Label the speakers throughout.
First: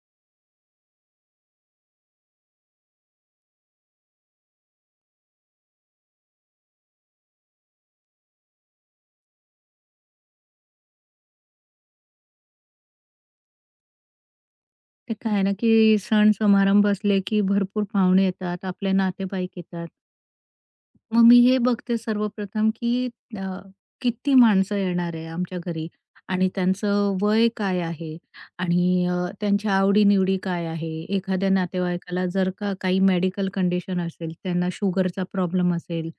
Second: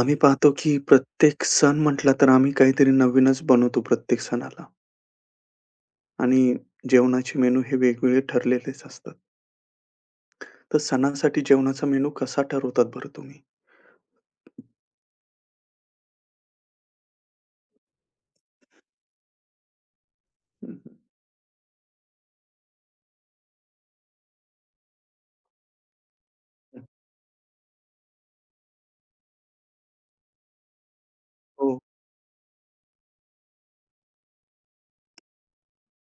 Speaker 1: आम्ही पाहतो की प्रत्येक सण म्हटला तर आम्ही काहीतरी नवीनच बनवतो प्रत्येक सणाला आणि जेवणाचे मेनू हे वेगवेगळे ठरलेलेच असतात. तर सणांसाठी जेवणाचा मेनू कसा ठरवतात बरं तुम्ही?
Speaker 2: ते काय आहे ना, की सण समारंभ असले, की भरपूर पाहुणे येतात, आपले नातेवाईक येतात.
Speaker 1: हं,
Speaker 2: मग मी हे बघते सर्वप्रथम, की अ, किती माणसं येणार आहे आमच्या घरी आणि त्यांचं वय काय आहे आणि त्यांच्या आवडी-निवडी काय आहे. एखाद्या
Speaker 1: हो.
Speaker 2: नातेवाईकाला जर का काही मेडिकल कंडिशन असेल, त्यांना शुगरचा प्रॉब्लेम असेल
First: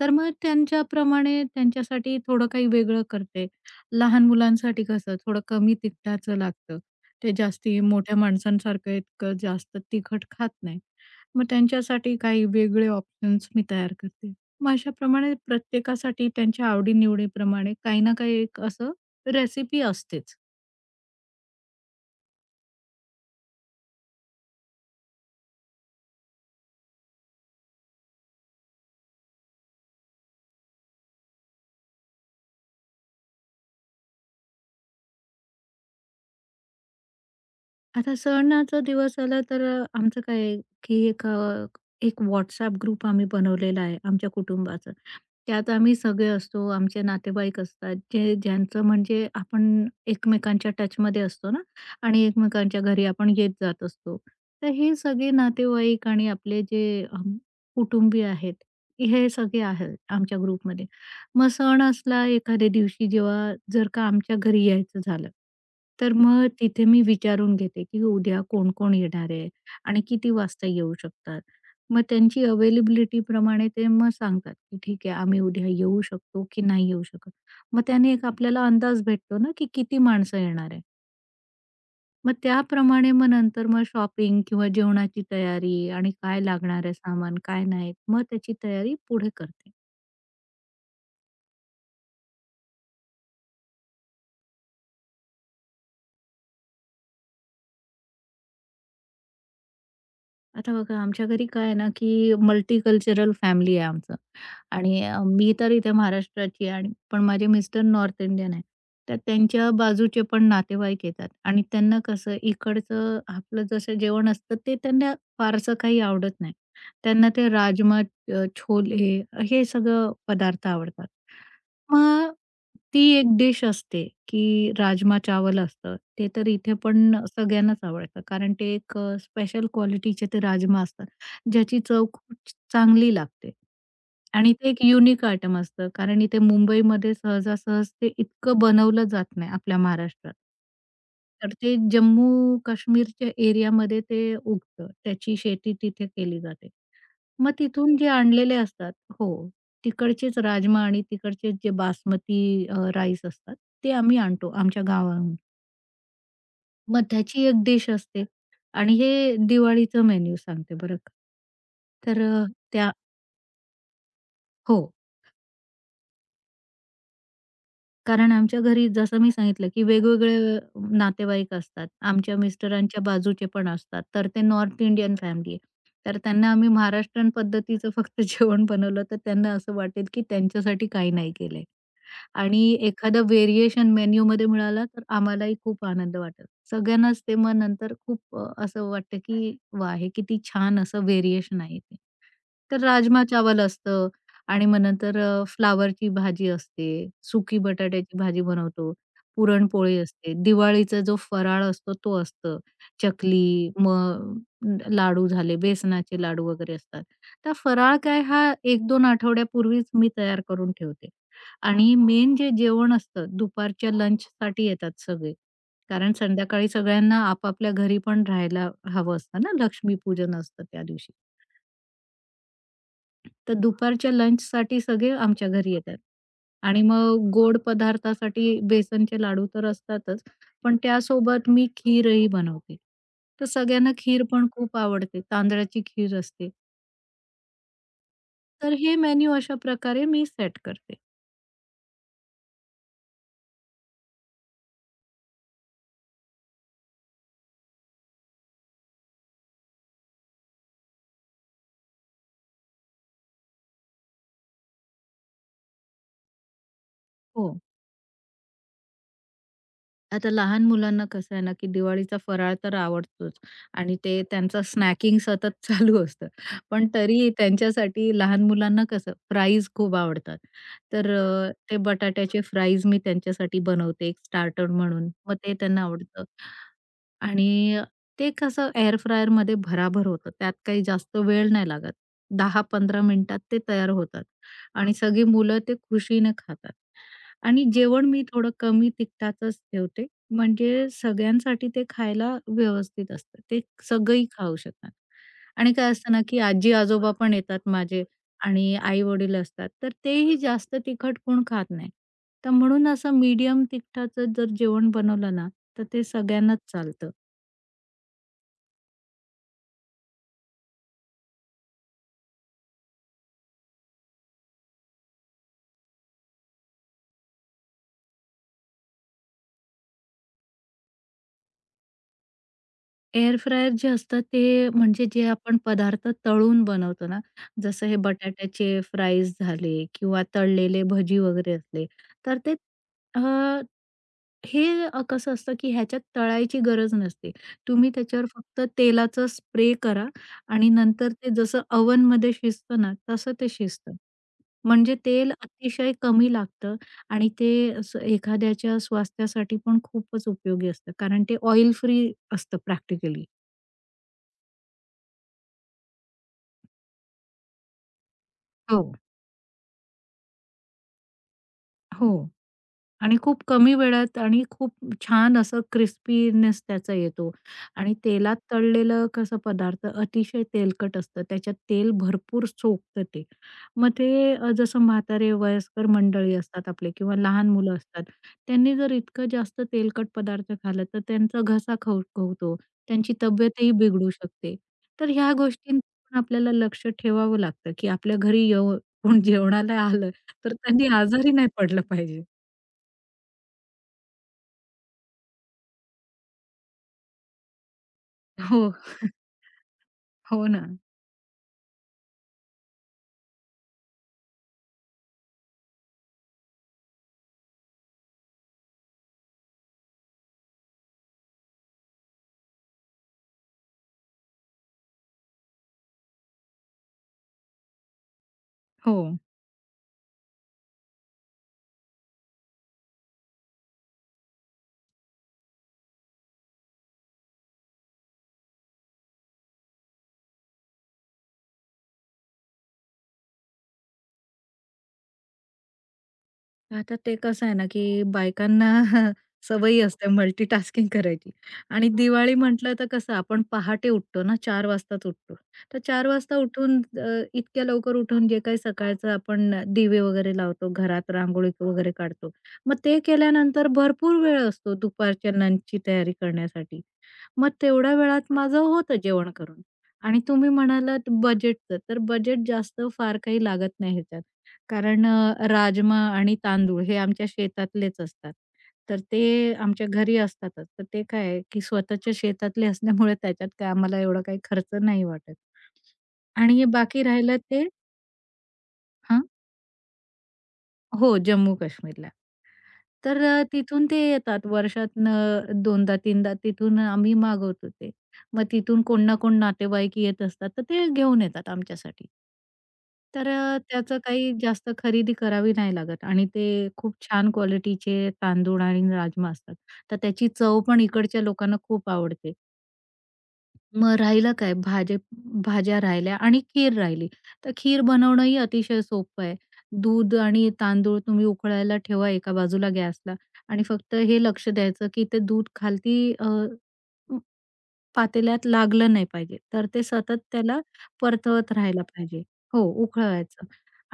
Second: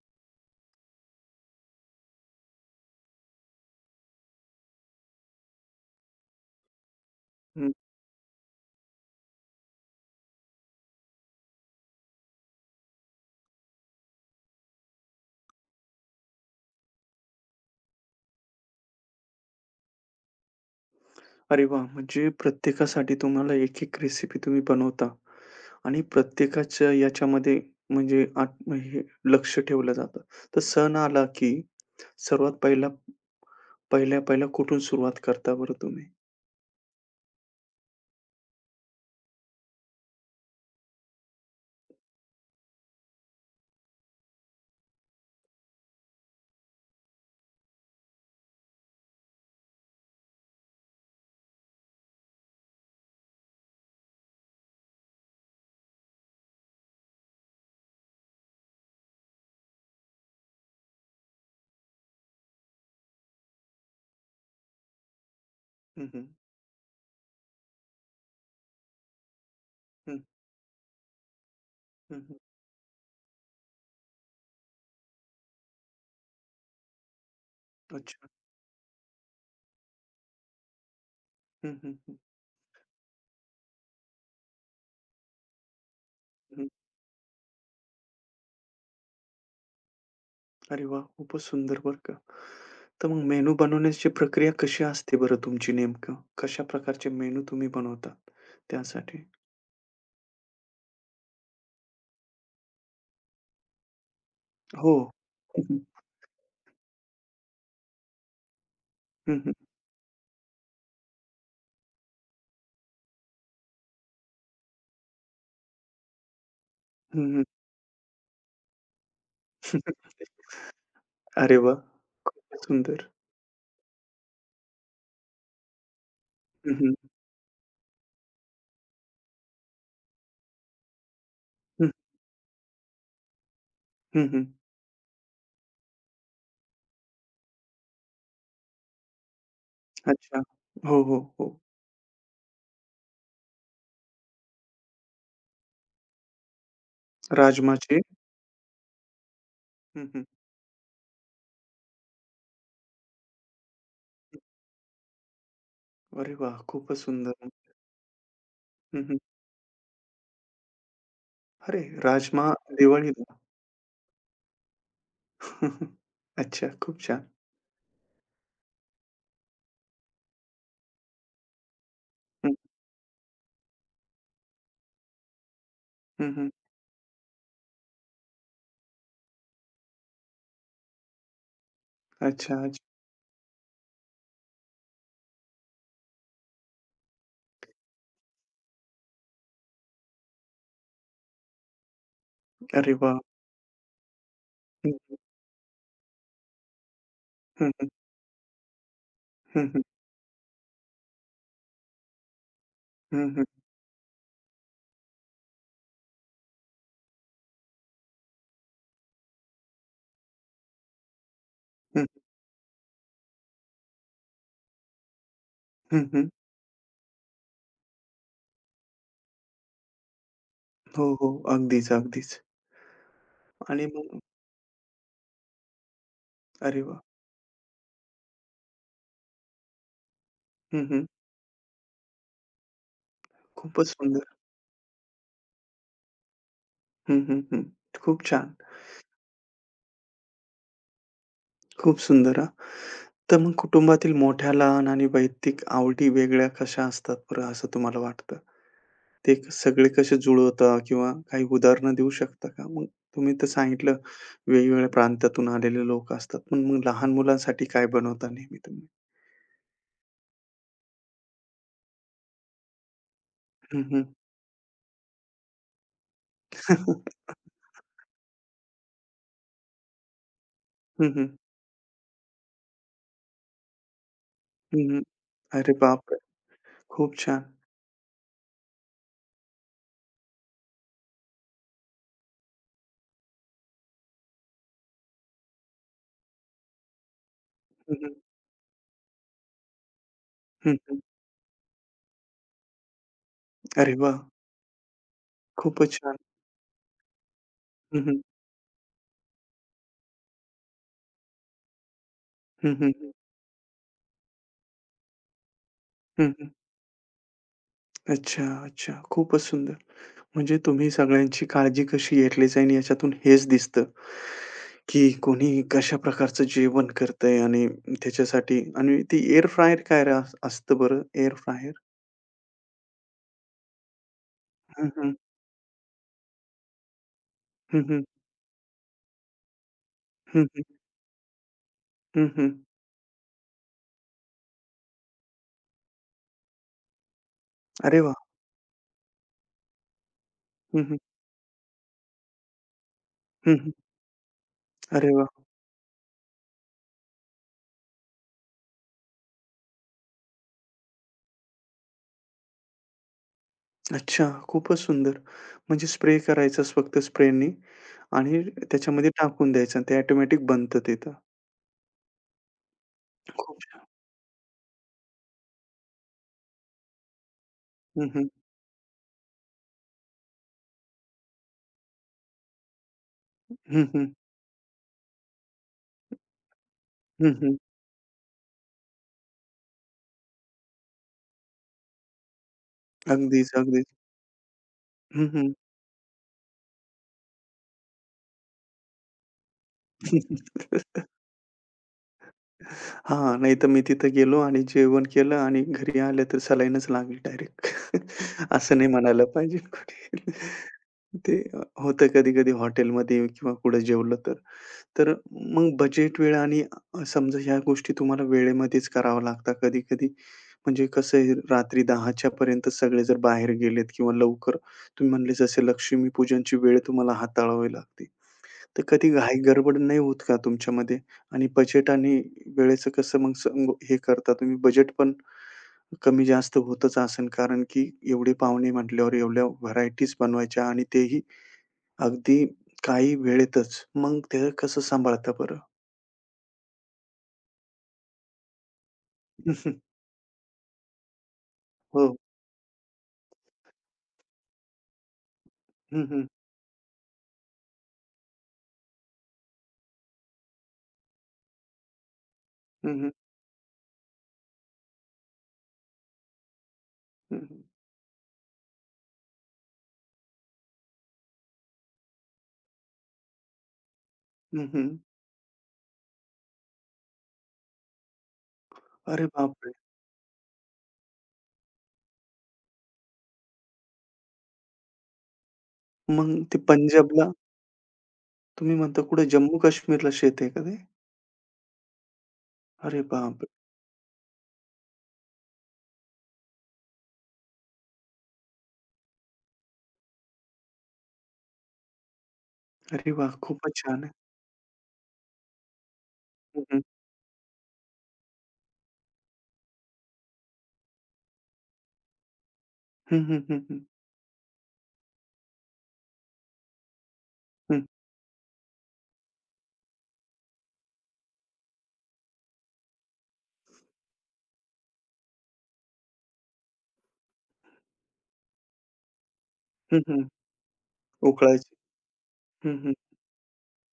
Speaker 2: तर मग त्यांच्याप्रमाणे त्यांच्यासाठी थोडं काही वेगळं करते. लहान मुलांसाठी कसं थोडं कमी तिखटाचं लागतं. ते
Speaker 1: हं.
Speaker 2: जास्ती मोठ्या माणसांसारखं इतकं जास्त तिखट खात नाही. मग त्यांच्यासाठी काही वेगळे ऑप्शन्स मी तयार करते. मग अशाप्रमाणे प्रत्येकासाठी त्यांच्या आवडी काही ना काही एक असं रेसिपी असतेच.
Speaker 1: अरे वाह! म्हणजे प्रत्येकासाठी तुम्हाला एक-एक रेसिपी तुम्ही बनवता आणि प्रत्येकाच्या याच्यामध्ये म्हणजे आत हे लक्ष ठेवलं जातं. तर सण आला की सर्वात पहिला पहिल्या-पहिल्या कुठून सुरुवात करता बरं तुम्ही?
Speaker 2: आता सणाचा दिवस आला तर आमचं काय आहे, की एक WhatsApp ग्रुप आम्ही बनवलेला आहे आमच्या कुटुंबाचा. त्यात आम्ही सगळे असतो, आमचे नातेवाईक असतात, जे ज्यांचं म्हणजे आपण एकमेकांच्या टचमध्ये असतो ना आणि एकमेकांच्या घरी आपण येत जात असतो. तर हे सगळे नातेवाईक आणि आपले जे कुटुंबीय आहेत, हे सगळे आहेत आमच्या ग्रुपमध्ये. मग सण असला एखाद्या दिवशी जेव्हा जर का आमच्या घरी यायचं झालं,
Speaker 1: हं,
Speaker 2: तर
Speaker 1: हं.
Speaker 2: मग तिथे मी विचारून घेते, की उद्या कोण-कोण येणार आहे आणि
Speaker 1: हं,
Speaker 2: किती वाजता येऊ शकतात. मग
Speaker 1: हं, हं.
Speaker 2: त्यांची अवेलेबिलिटी प्रमाणे ते मग सांगतात, की "ठीक आहे, आम्ही उद्या येऊ शकतो की नाही येऊ शकत." मग त्याने एक
Speaker 1: अच्छा.
Speaker 2: आपल्याला अंदाज भेटतो ना, की किती माणसं येणार आहे.
Speaker 1: हं, हं.
Speaker 2: मग त्याप्रमाणे मग नंतर मग शॉपिंग किंवा जेवणाची तयारी आणि काय
Speaker 1: हं.
Speaker 2: लागणार आहे सामान, काय नाही, मग त्याची तयारी पुढे करते.
Speaker 1: अरे वाह! खूपच सुंदर बरं का. तर मग मेनू बनवण्याची प्रक्रिया कशी असते बरं तुमची नेमकं? कशा प्रकारचे मेनू तुम्ही बनवता त्यासाठी?
Speaker 2: आता बघा आमच्या घरी काय आहे ना, की मल्टीकल्चरल फॅमिली आहे आमचं.
Speaker 1: हो.
Speaker 2: आणि मी
Speaker 1: हं,
Speaker 2: तर
Speaker 1: हं.
Speaker 2: इथे महाराष्ट्राची आहे आणि पण माझे मिस्टर नॉर्थ इंडियन आहे. तर
Speaker 1: हं, हं.
Speaker 2: त्यांच्या बाजूचे पण नातेवाईक येतात आणि त्यांना कसं इकडचं आपलं जसं जेवण असतं ते त्यांना फारसं काही आवडत नाही.
Speaker 1: हं,
Speaker 2: त्यांना
Speaker 1: हं.
Speaker 2: ते राजमा, छोले हे सगळं पदार्थ आवडतात.
Speaker 1: अरे वाह!
Speaker 2: मग
Speaker 1: खूपच
Speaker 2: ती
Speaker 1: सुंदर.
Speaker 2: एक डिश असते की राजमा चावल असतं. ते तर इथे
Speaker 1: हं, हं.
Speaker 2: पण सगळ्यांनाच आवडतं कारण ते एक स्पेशल क्वालिटीचे ते राजमा असतात. ज्याची
Speaker 1: हं,
Speaker 2: चव खूप चांगली लागते.
Speaker 1: हं, हं.
Speaker 2: आणि ते एक युनिक आयटम असतं, कारण इथे मुंबईमध्ये सहजासहज ते इतकं बनवलं जात नाही आपल्या महाराष्ट्रात.
Speaker 1: अच्छा. हो, हो,
Speaker 2: तर
Speaker 1: हो.
Speaker 2: ते जम्मू काश्मीरच्या एरियामध्ये ते उगतं. त्याची शेती तिथे केली जाते. मग तिथून
Speaker 1: राजमाचे
Speaker 2: जे आणलेले असतात हो,
Speaker 1: हं, हं.
Speaker 2: तिकडचेच राजमा आणि तिकडचे जे बासमती राईस असतात, ते आम्ही आणतो आमच्या गावाहून.
Speaker 1: अरे वाह! खूपच
Speaker 2: मग त्याची
Speaker 1: सुंदर.
Speaker 2: एक डिश असते आणि
Speaker 1: हं, हं.
Speaker 2: हे दिवाळीचं मेन्यू सांगते बरं का.
Speaker 1: अरे
Speaker 2: तर अ,
Speaker 1: राजमा
Speaker 2: त्या
Speaker 1: दिवाळीला.
Speaker 2: हो.
Speaker 1: अच्छा. खूप छान.
Speaker 2: कारण आमच्या घरी जसं मी सांगितलं, की वेगवेगळे नातेवाईक असतात. आमच्या
Speaker 1: हं,
Speaker 2: मिस्टरांच्या बाजूचे पण असतात. तर ते नॉर्थ इंडियन फॅमिली आहे. तर
Speaker 1: हं, हं.
Speaker 2: त्यांना आम्ही महाराष्ट्रीयन पद्धतीचं फक्त जेवण बनवलं, तर त्यांना असं वाटेल, की त्यांच्यासाठी काही नाही केलंय.
Speaker 1: अच्छा,
Speaker 2: आणि
Speaker 1: अच्छा.
Speaker 2: एखादं व्हेरिएशन मेनूमध्ये मिळाला, तर आम्हालाही खूप आनंद वाटेल. सगळ्यांनाच ते मग नंतर खूप असं वाटतं, की वाह! हे किती छान असं व्हेरिएशन आहे ते. तर
Speaker 1: अरे वाह!
Speaker 2: राजमा चावल असतं आणि मग
Speaker 1: हं,
Speaker 2: नंतर फ्लॉवरची भाजी असते, सुकी
Speaker 1: हं, हं.
Speaker 2: बटाट्याची भाजी बनवतो,
Speaker 1: हं, हं.
Speaker 2: पुरणपोळी असते, दिवाळीचा जो फराळ असतो तो असतं,
Speaker 1: हं, हं. हं.
Speaker 2: चकली, मग लाडू झाले, बेसनाचे लाडू वगैरे असतात. तर फराळ काय हा 1-2 आठवड्यापूर्वीच मी तयार करून ठेवते. आणि मेन जे जेवण असतं दुपारच्या लंचसाठी येतात सगळे.
Speaker 1: हं,
Speaker 2: कारण
Speaker 1: हं.
Speaker 2: संध्याकाळी सगळ्यांना आपापल्या घरी पण राहायला हवं असतं ना, लक्ष्मीपूजन असतं त्या
Speaker 1: हो,
Speaker 2: दिवशी.
Speaker 1: हो. अगदीच, अगदीच.
Speaker 2: तर
Speaker 1: आणि
Speaker 2: दुपारच्या
Speaker 1: मग
Speaker 2: लंचसाठी सगळे आमच्या घरी येतात
Speaker 1: अरे
Speaker 2: आणि
Speaker 1: वाह!
Speaker 2: मग गोड पदार्थासाठी बेसनचे लाडू तर असतातच, पण
Speaker 1: हं, हं.
Speaker 2: त्यासोबत मी खीरही बनवते. तर
Speaker 1: खूपच
Speaker 2: सगळ्यांना खीर
Speaker 1: सुंदर.
Speaker 2: पण खूप आवडते, तांदळाची खीर असते.
Speaker 1: हं, हं, हं. खूप छान.
Speaker 2: तर हे मेन्यू अशा प्रकारे मी सेट करते.
Speaker 1: खूप सुंदर हां. तर मग कुटुंबातील मोठ्या, लहान आणि वैयक्तिक आवडी वेगळ्या कशा असतात बरं असं तुम्हाला वाटतं? ते सगळे कसे जुळवता किंवा काही उदाहरणं देऊ शकता का? मग तुम्ही तर सांगितलं वेगवेगळ्या प्रांतातून आलेले लोक असतात. पण मग लहान
Speaker 2: हो.
Speaker 1: मुलांसाठी काय बनवता नेहमी तुम्ही?
Speaker 2: आता लहान मुलांना कसं आहे ना, की दिवाळीचा फराळ तर आवडतोच
Speaker 1: हं,
Speaker 2: आणि
Speaker 1: हं.
Speaker 2: ते त्यांचं स्नॅकिंग सतत चालू असतं. पण तरी त्यांच्यासाठी लहान मुलांना कसं फ्राईज खूप आवडतात. तर
Speaker 1: हं, हं.
Speaker 2: ते बटाट्याचे फ्राईज मी त्यांच्यासाठी बनवते एक स्टार्टर
Speaker 1: हं, हं.
Speaker 2: म्हणून. मग ते
Speaker 1: अरे
Speaker 2: त्यांना
Speaker 1: बापरे!
Speaker 2: आवडतं.
Speaker 1: खूप छान.
Speaker 2: आणि ते कसं एअर फ्रायरमध्ये भराभर होतं. त्यात काही जास्त वेळ नाही लागत. 10-15 मिनिटात ते तयार होतात आणि सगळी मुलं ते खुशीने खातात. आणि
Speaker 1: हं,
Speaker 2: जेवण
Speaker 1: हं.
Speaker 2: मी थोडं कमी तिखटाचंच ठेवते,
Speaker 1: हं,
Speaker 2: म्हणजे
Speaker 1: हं.
Speaker 2: सगळ्यांसाठी ते खायला व्यवस्थित असतं. ते
Speaker 1: अरे वाह!
Speaker 2: सगळी खाऊ शकतात. आणि काय
Speaker 1: खूपच
Speaker 2: असतं
Speaker 1: छान.
Speaker 2: ना, की आजी-आजोबा पण येतात
Speaker 1: हं,
Speaker 2: माझे
Speaker 1: हं.
Speaker 2: आणि आई-वडील असतात, तर तेही जास्त तिखट कोण खात नाही. तर
Speaker 1: हं,
Speaker 2: म्हणून
Speaker 1: हं, हं.
Speaker 2: असं मीडियम तिखटाचं जर जेवण बनवलं ना, तर ते
Speaker 1: हं, हं.
Speaker 2: सगळ्यांनाच चालतं.
Speaker 1: अच्छा, अच्छा. खूपच सुंदर. म्हणजे तुम्ही सगळ्यांची काळजी कशी घेतली जाईल याच्यातून हेच दिसतं, की कोणी कशा प्रकारचं जेवण करतंय आणि त्याच्यासाठी आणि ती एअर फ्रायर काय रा असतं बरं एअर फ्रायर?
Speaker 2: एअर फ्रायर जे असतात ते
Speaker 1: हं,
Speaker 2: म्हणजे
Speaker 1: हं.
Speaker 2: जे आपण पदार्थ तळून बनवतो ना,
Speaker 1: हं,
Speaker 2: जसं हे
Speaker 1: हं.
Speaker 2: बटाट्याचे फ्राईज झाले किंवा
Speaker 1: हं, हं.
Speaker 2: तळलेले भजी वगैरे असले,
Speaker 1: हं,
Speaker 2: तर
Speaker 1: हं.
Speaker 2: ते अ, हे अ, कसं असतं की ह्याच्यात तळायची गरज नसते. तुम्ही
Speaker 1: अरे वाह!
Speaker 2: त्याच्यावर फक्त तेलाचा स्प्रे करा आणि
Speaker 1: हं, हं.
Speaker 2: नंतर ते जसं ओव्हनमध्ये शिजतं ना, तसं ते
Speaker 1: हं, हं.
Speaker 2: शिजतं. म्हणजे
Speaker 1: अरे वाह!
Speaker 2: तेल अतिशय कमी लागतं आणि ते असं एखाद्याच्या स्वास्थ्यासाठी पण खूपच उपयोगी असतं कारण ते ऑइल फ्री असतं प्रॅक्टिकली.
Speaker 1: अच्छा, खूपच सुंदर. म्हणजे स्प्रे करायचाच फक्त स्प्रेनी आणि
Speaker 2: हो,
Speaker 1: त्याच्यामध्ये टाकून द्यायचं आणि ते ऑटोमॅटिक बनतं तिथं.
Speaker 2: हो. आणि खूप
Speaker 1: खूप
Speaker 2: कमी
Speaker 1: छान.
Speaker 2: वेळात आणि खूप छान असं क्रिस्पीनेस त्याचा येतो आणि
Speaker 1: हं, हं.
Speaker 2: तेलात तळलेलं कसं पदार्थ अतिशय तेलकट असतं. त्याच्यात तेल भरपूर सोकतं ते.
Speaker 1: हं,
Speaker 2: मग
Speaker 1: हं.
Speaker 2: ते जसं म्हातारे वयस्कर मंडळी असतात आपले किंवा
Speaker 1: हं,
Speaker 2: लहान
Speaker 1: हं.
Speaker 2: मुलं असतात, त्यांनी जर इतकं जास्त तेलकट पदार्थ खाल्ला तर त्यांचा घसा खवखवतो, त्यांची
Speaker 1: अगदीच,
Speaker 2: तब्येतही
Speaker 1: अगदीच.
Speaker 2: बिघडू शकते. तर
Speaker 1: हं,
Speaker 2: ह्या
Speaker 1: हं.
Speaker 2: गोष्टींवर पण आपल्याला लक्ष ठेवावं लागतं, की आपल्या घरी येऊ कोण जेवणाला आलं तर त्यांनी आजारी नाही पडलं पाहिजे.
Speaker 1: हां, नाहीतर मी तिथं गेलो आणि जेवण केलं आणि घरी आलं तर सलाईनच लागली डायरेक्ट.
Speaker 2: हो.
Speaker 1: असं नाही म्हणायला पाहिजे कुठे.
Speaker 2: हो ना.
Speaker 1: ते होतं कधी-कधी हॉटेलमध्ये किंवा कुठे जेवलं तर. तर मग बजेट वेळ आणि समजा ह्या गोष्टी तुम्हाला वेळेमध्येच कराव्या लागतात कधी-कधी. म्हणजे कसं आहे रात्री 10:00च्या पर्यंत सगळे जर बाहेर गेलेत किंवा लवकर तुम्ही म्हणले जसे लक्ष्मीपूजनची वेळ तुम्हाला हाताळावी लागते. तर
Speaker 2: हो.
Speaker 1: कधी घाई गडबड नाही होत का तुमच्यामध्ये? आणि बजेट आणि वेळेचं कसं मग स हे करता तुम्ही? बजेट पण कमी जास्त होतच असेल कारण की एवढे पाहुणे म्हटल्यावर एवढ्या व्हरायटीज बनवायच्या आणि तेही अगदी काही वेळेतच. मग ते कसं सांभाळता बरं?
Speaker 2: आता ते कसं आहे ना, की बायकांना सवयी असते मल्टीटास्किंग करायची आणि
Speaker 1: हो.
Speaker 2: दिवाळी म्हटलं तर कसं आपण पहाटे उठतो ना, 4 वाजताच उठतो. तर
Speaker 1: हं,
Speaker 2: 4
Speaker 1: हं.
Speaker 2: वाजता उठून इतक्या लवकर उठून जे काही सकाळचं आपण दिवे वगैरे लावतो, घरात रांगोळी वगैरे काढतो. मग ते
Speaker 1: हं, हं.
Speaker 2: केल्यानंतर भरपूर वेळ असतो दुपारच्या लंचची तयारी करण्यासाठी.
Speaker 1: हं,
Speaker 2: मग
Speaker 1: हं.
Speaker 2: तेवढ्या वेळात माझं होतं जेवण करून आणि तुम्ही म्हणालात बजेटचं, तर बजेट जास्त फार काही लागत नाही कारण राजमा आणि तांदूळ हे आमच्या शेतातलेच असतात. तर
Speaker 1: अरे
Speaker 2: ते
Speaker 1: बापरे!
Speaker 2: आमच्या घरी असतातच. तर ते काय आहे, की स्वतःच्या शेतातले असल्यामुळे त्याच्यात काय आम्हाला एवढा काही खर्च नाही वाटत.
Speaker 1: मग ते
Speaker 2: आणि बाकी
Speaker 1: पंजाबला
Speaker 2: राहिलं ते
Speaker 1: तुम्ही म्हणता
Speaker 2: हां.
Speaker 1: कुठे जम्मू काश्मीरला शेत आहे का ते?
Speaker 2: हो, जम्मू-काश्मीरला.
Speaker 1: अरे
Speaker 2: तर
Speaker 1: बापरे!
Speaker 2: तिथून ते येतात वर्षातनं 2दा-3दा तिथून आम्ही मागवतो ते. मग तिथून कोण ना कोण नातेवाईक येत असतात, तर ते घेऊन येतात आमच्यासाठी.
Speaker 1: अरे
Speaker 2: तर
Speaker 1: वाह! खूपच
Speaker 2: त्याचं
Speaker 1: छान आहे.
Speaker 2: काही जास्त खरेदी करावी नाही लागत आणि ते
Speaker 1: हं, हं.
Speaker 2: खूप छान क्वालिटीचे तांदूळ आणि राजमा असतात. तर त्याची चव पण इकडच्या लोकांना खूप आवडते.
Speaker 1: हं, हं, हं, हं.
Speaker 2: मग राहिलं काय भाज्या भाज्या राहिल्या आणि खीर राहिली. तर खीर
Speaker 1: हं.
Speaker 2: बनवणंही अतिशय सोपं आहे. दूध आणि तांदूळ तुम्ही उकळायला ठेवा एका बाजूला गॅसला आणि फक्त हे लक्ष द्यायचं, की ते दूध खालती पातेल्यात लागलं नाही पाहिजे. तर ते सतत
Speaker 1: हं,
Speaker 2: त्याला परतवत
Speaker 1: उकळायची.
Speaker 2: राहायला पाहिजे. हो,
Speaker 1: हं, हं,
Speaker 2: उकळवायचं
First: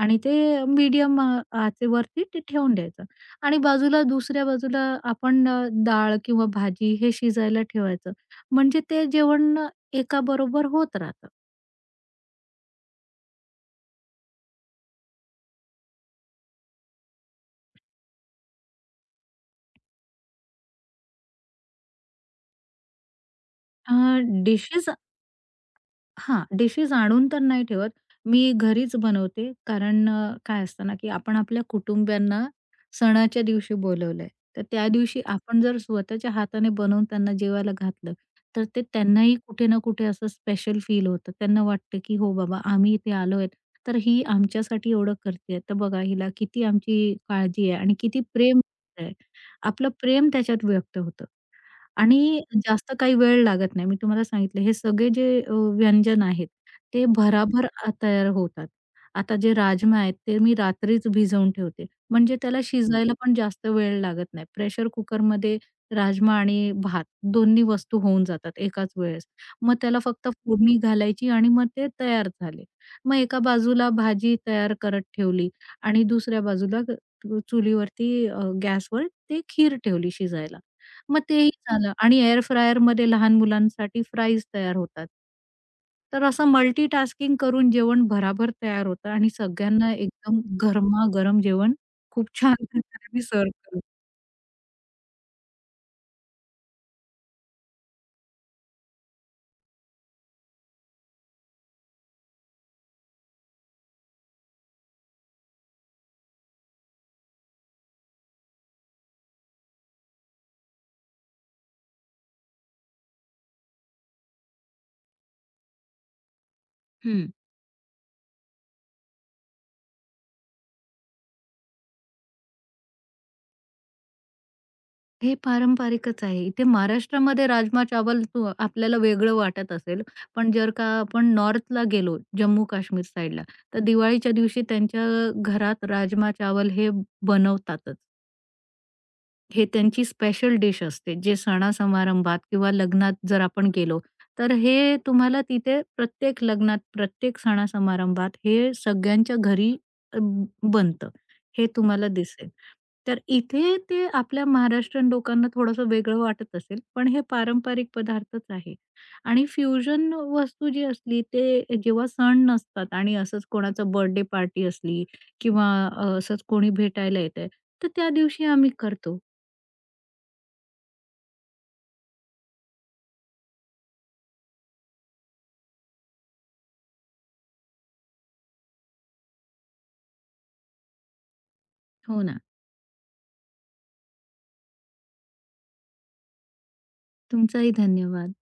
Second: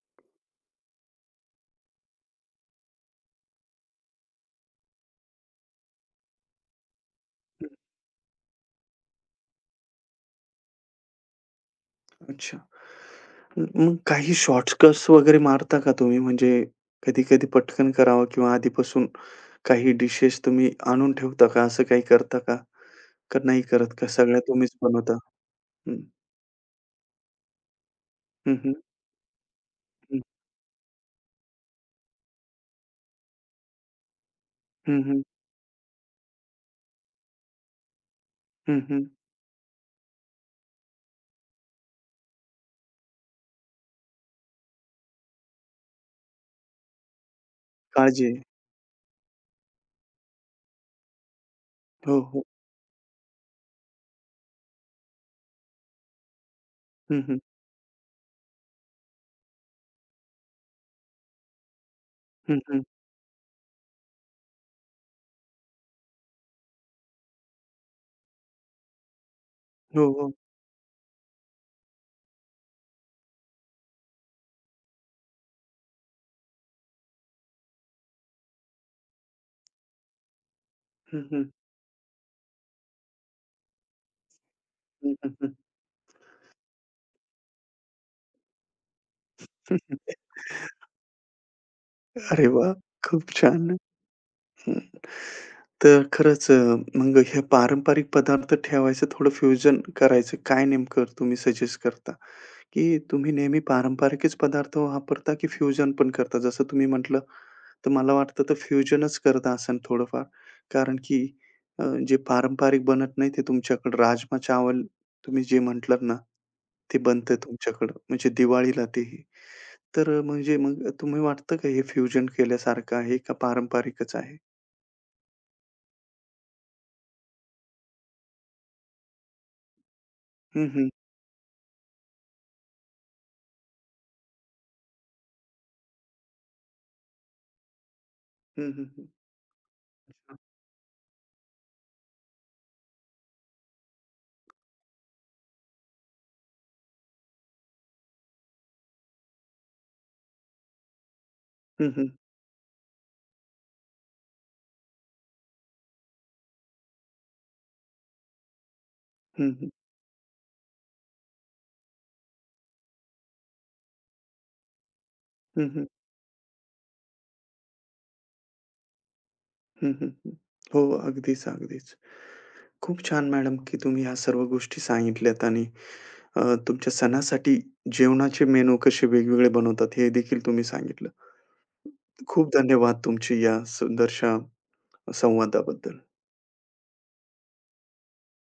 Speaker 2: आणि ते मीडियम आचेवरती ते ठेवून द्यायचं आणि बाजूला दुसऱ्या बाजूला आपण डाळ किंवा भाजी हे शिजायला
Speaker 1: हं.
Speaker 2: ठेवायचं. म्हणजे ते जेवण एकाबरोबर होत राहतं.
Speaker 1: अच्छा. मग काही शॉर्टकट्स वगैरे मारता का तुम्ही? म्हणजे कधी-कधी पटकन करावं किंवा आधीपासून काही डिशेस तुम्ही आणून ठेवता का? असं काही करता का? का नाही करत का? सगळ्या तुम्हीच
Speaker 2: डिशेस
Speaker 1: बनवता? हं,
Speaker 2: हां, डिशेस आणून तर नाही ठेवत. मी
Speaker 1: हं, हं,
Speaker 2: घरीच बनवते कारण
Speaker 1: हं,
Speaker 2: काय असतं ना, की आपण आपल्या कुटुंबियांना सणाच्या दिवशी बोलवलंय. तर त्या
Speaker 1: हं,
Speaker 2: दिवशी
Speaker 1: हं,
Speaker 2: आपण जर स्वतःच्या हाताने बनवून त्यांना जेवायला घातलं, तर
Speaker 1: हं,
Speaker 2: ते
Speaker 1: हं.
Speaker 2: त्यांनाही कुठे ना कुठे असं स्पेशल फील होतं. त्यांना वाटतं, की "हो बाबा, आम्ही इथे आलोय, तर ही आमच्यासाठी एवढं करतेय. तर बघा हिला किती आमची काळजी आहे आणि किती
Speaker 1: काळजी आहे.
Speaker 2: प्रेम आहे." आपलं प्रेम त्याच्यात व्यक्त होतं.
Speaker 1: हो,
Speaker 2: आणि
Speaker 1: हो.
Speaker 2: जास्त काही वेळ लागत नाही. मी तुम्हाला सांगितलं हे सगळे जे व्यंजन आहेत ते
Speaker 1: हं, हं,
Speaker 2: भराभर तयार होतात. आता जे राजमा आहेत ते मी रात्रीच भिजवून ठेवते. म्हणजे
Speaker 1: हं,
Speaker 2: त्याला
Speaker 1: हं.
Speaker 2: शिजायला पण जास्त वेळ लागत नाही. प्रेशर कुकरमध्ये राजमा आणि भात दोन्ही वस्तू होऊन जातात एकाच वेळेस. मग त्याला
Speaker 1: हो,
Speaker 2: फक्त
Speaker 1: हो.
Speaker 2: फोडणी घालायची आणि मग ते तयार झाले. मग एका बाजूला भाजी तयार करत ठेवली आणि दुसऱ्या बाजूला चुलीवरती गॅसवर ते खीर ठेवली शिजायला. मग
Speaker 1: हं, हं,
Speaker 2: तेही झालं आणि एअर फ्रायरमध्ये लहान मुलांसाठी फ्राईज तयार होतात.
Speaker 1: हं, हं, हं.
Speaker 2: तर असं मल्टीटास्किंग करून जेवण भराभर तयार होतं आणि सगळ्यांना एकदम गरमागरम जेवण खूप
Speaker 1: अरे
Speaker 2: छान
Speaker 1: वाह!
Speaker 2: प्रकारे मी
Speaker 1: खूप
Speaker 2: सर्व्ह
Speaker 1: छान.
Speaker 2: केलं.
Speaker 1: हं. तर खरंच मग हे पारंपरिक पदार्थ ठेवायचं थोडं फ्युजन करायचं काय नेमकं तुम्ही सजेस्ट करता? की तुम्ही नेहमी पारंपरिकच पदार्थ वापरता की फ्युजन पण करता? जसं तुम्ही म्हटलं, तर मला वाटतं तर फ्युजनच करता असेल थोडंफार. कारण की अ, जे पारंपरिक बनत नाही ते तुमच्याकडं राजमा चावल तुम्ही जे म्हटलात ना, ते
Speaker 2: हं.
Speaker 1: बनतं तुमच्याकडं म्हणजे दिवाळीला तेही. तर म्हणजे मग तुम्ही वाटतं का हे फ्युजन केल्यासारखं आहे का पारंपरिकच आहे?
Speaker 2: हे पारंपरिकच आहे. इथे महाराष्ट्रामध्ये राजमा चावल तू आपल्याला वेगळं वाटत असेल, पण
Speaker 1: हं,
Speaker 2: जर का
Speaker 1: हं.
Speaker 2: आपण नॉर्थला गेलो, जम्मू-काश्मीर साइडला, तर दिवाळीच्या दिवशी त्यांच्या घरात राजमा चावल हे बनवतातच.
Speaker 1: हं, हं, हं.
Speaker 2: हे त्यांची स्पेशल डिश असते, जे सणा-समारंभात किंवा लग्नात जर आपण गेलो, तर हे तुम्हाला तिथे प्रत्येक लग्नात, प्रत्येक सणा-समारंभात हे सगळ्यांच्या घरी अ, बनतं. हे
Speaker 1: हं, हं.
Speaker 2: तुम्हाला दिसेल. तर इथे ते आपल्या महाराष्ट्रीयन लोकांना थोडंसं वेगळं वाटत असेल, पण हे पारंपरिक पदार्थच आहे. आणि
Speaker 1: हं, हं.
Speaker 2: फ्युजन वस्तू जी असली, ते जेव्हा सण नसतात आणि असंच कोणाचा बर्थडे पार्टी असली
Speaker 1: हं,
Speaker 2: किंवा
Speaker 1: हं.
Speaker 2: असंच कोणी भेटायला येतंय, तर त्या दिवशी आम्ही करतो.
Speaker 1: हं, हं, हं. हो, अगदीच, अगदीच. खूप छान मॅडम, की तुम्ही ह्या सर्व गोष्टी सांगितल्यात आणि अ, तुमच्या सणासाठी जेवणाचे मेनू कसे वेगवेगळे बनवतात हे देखील तुम्ही सांगितलं.
Speaker 2: हो ना.
Speaker 1: खूप धन्यवाद तुमची या सुंदरशा संवादाबद्दल.
Speaker 2: तुमचाही धन्यवाद.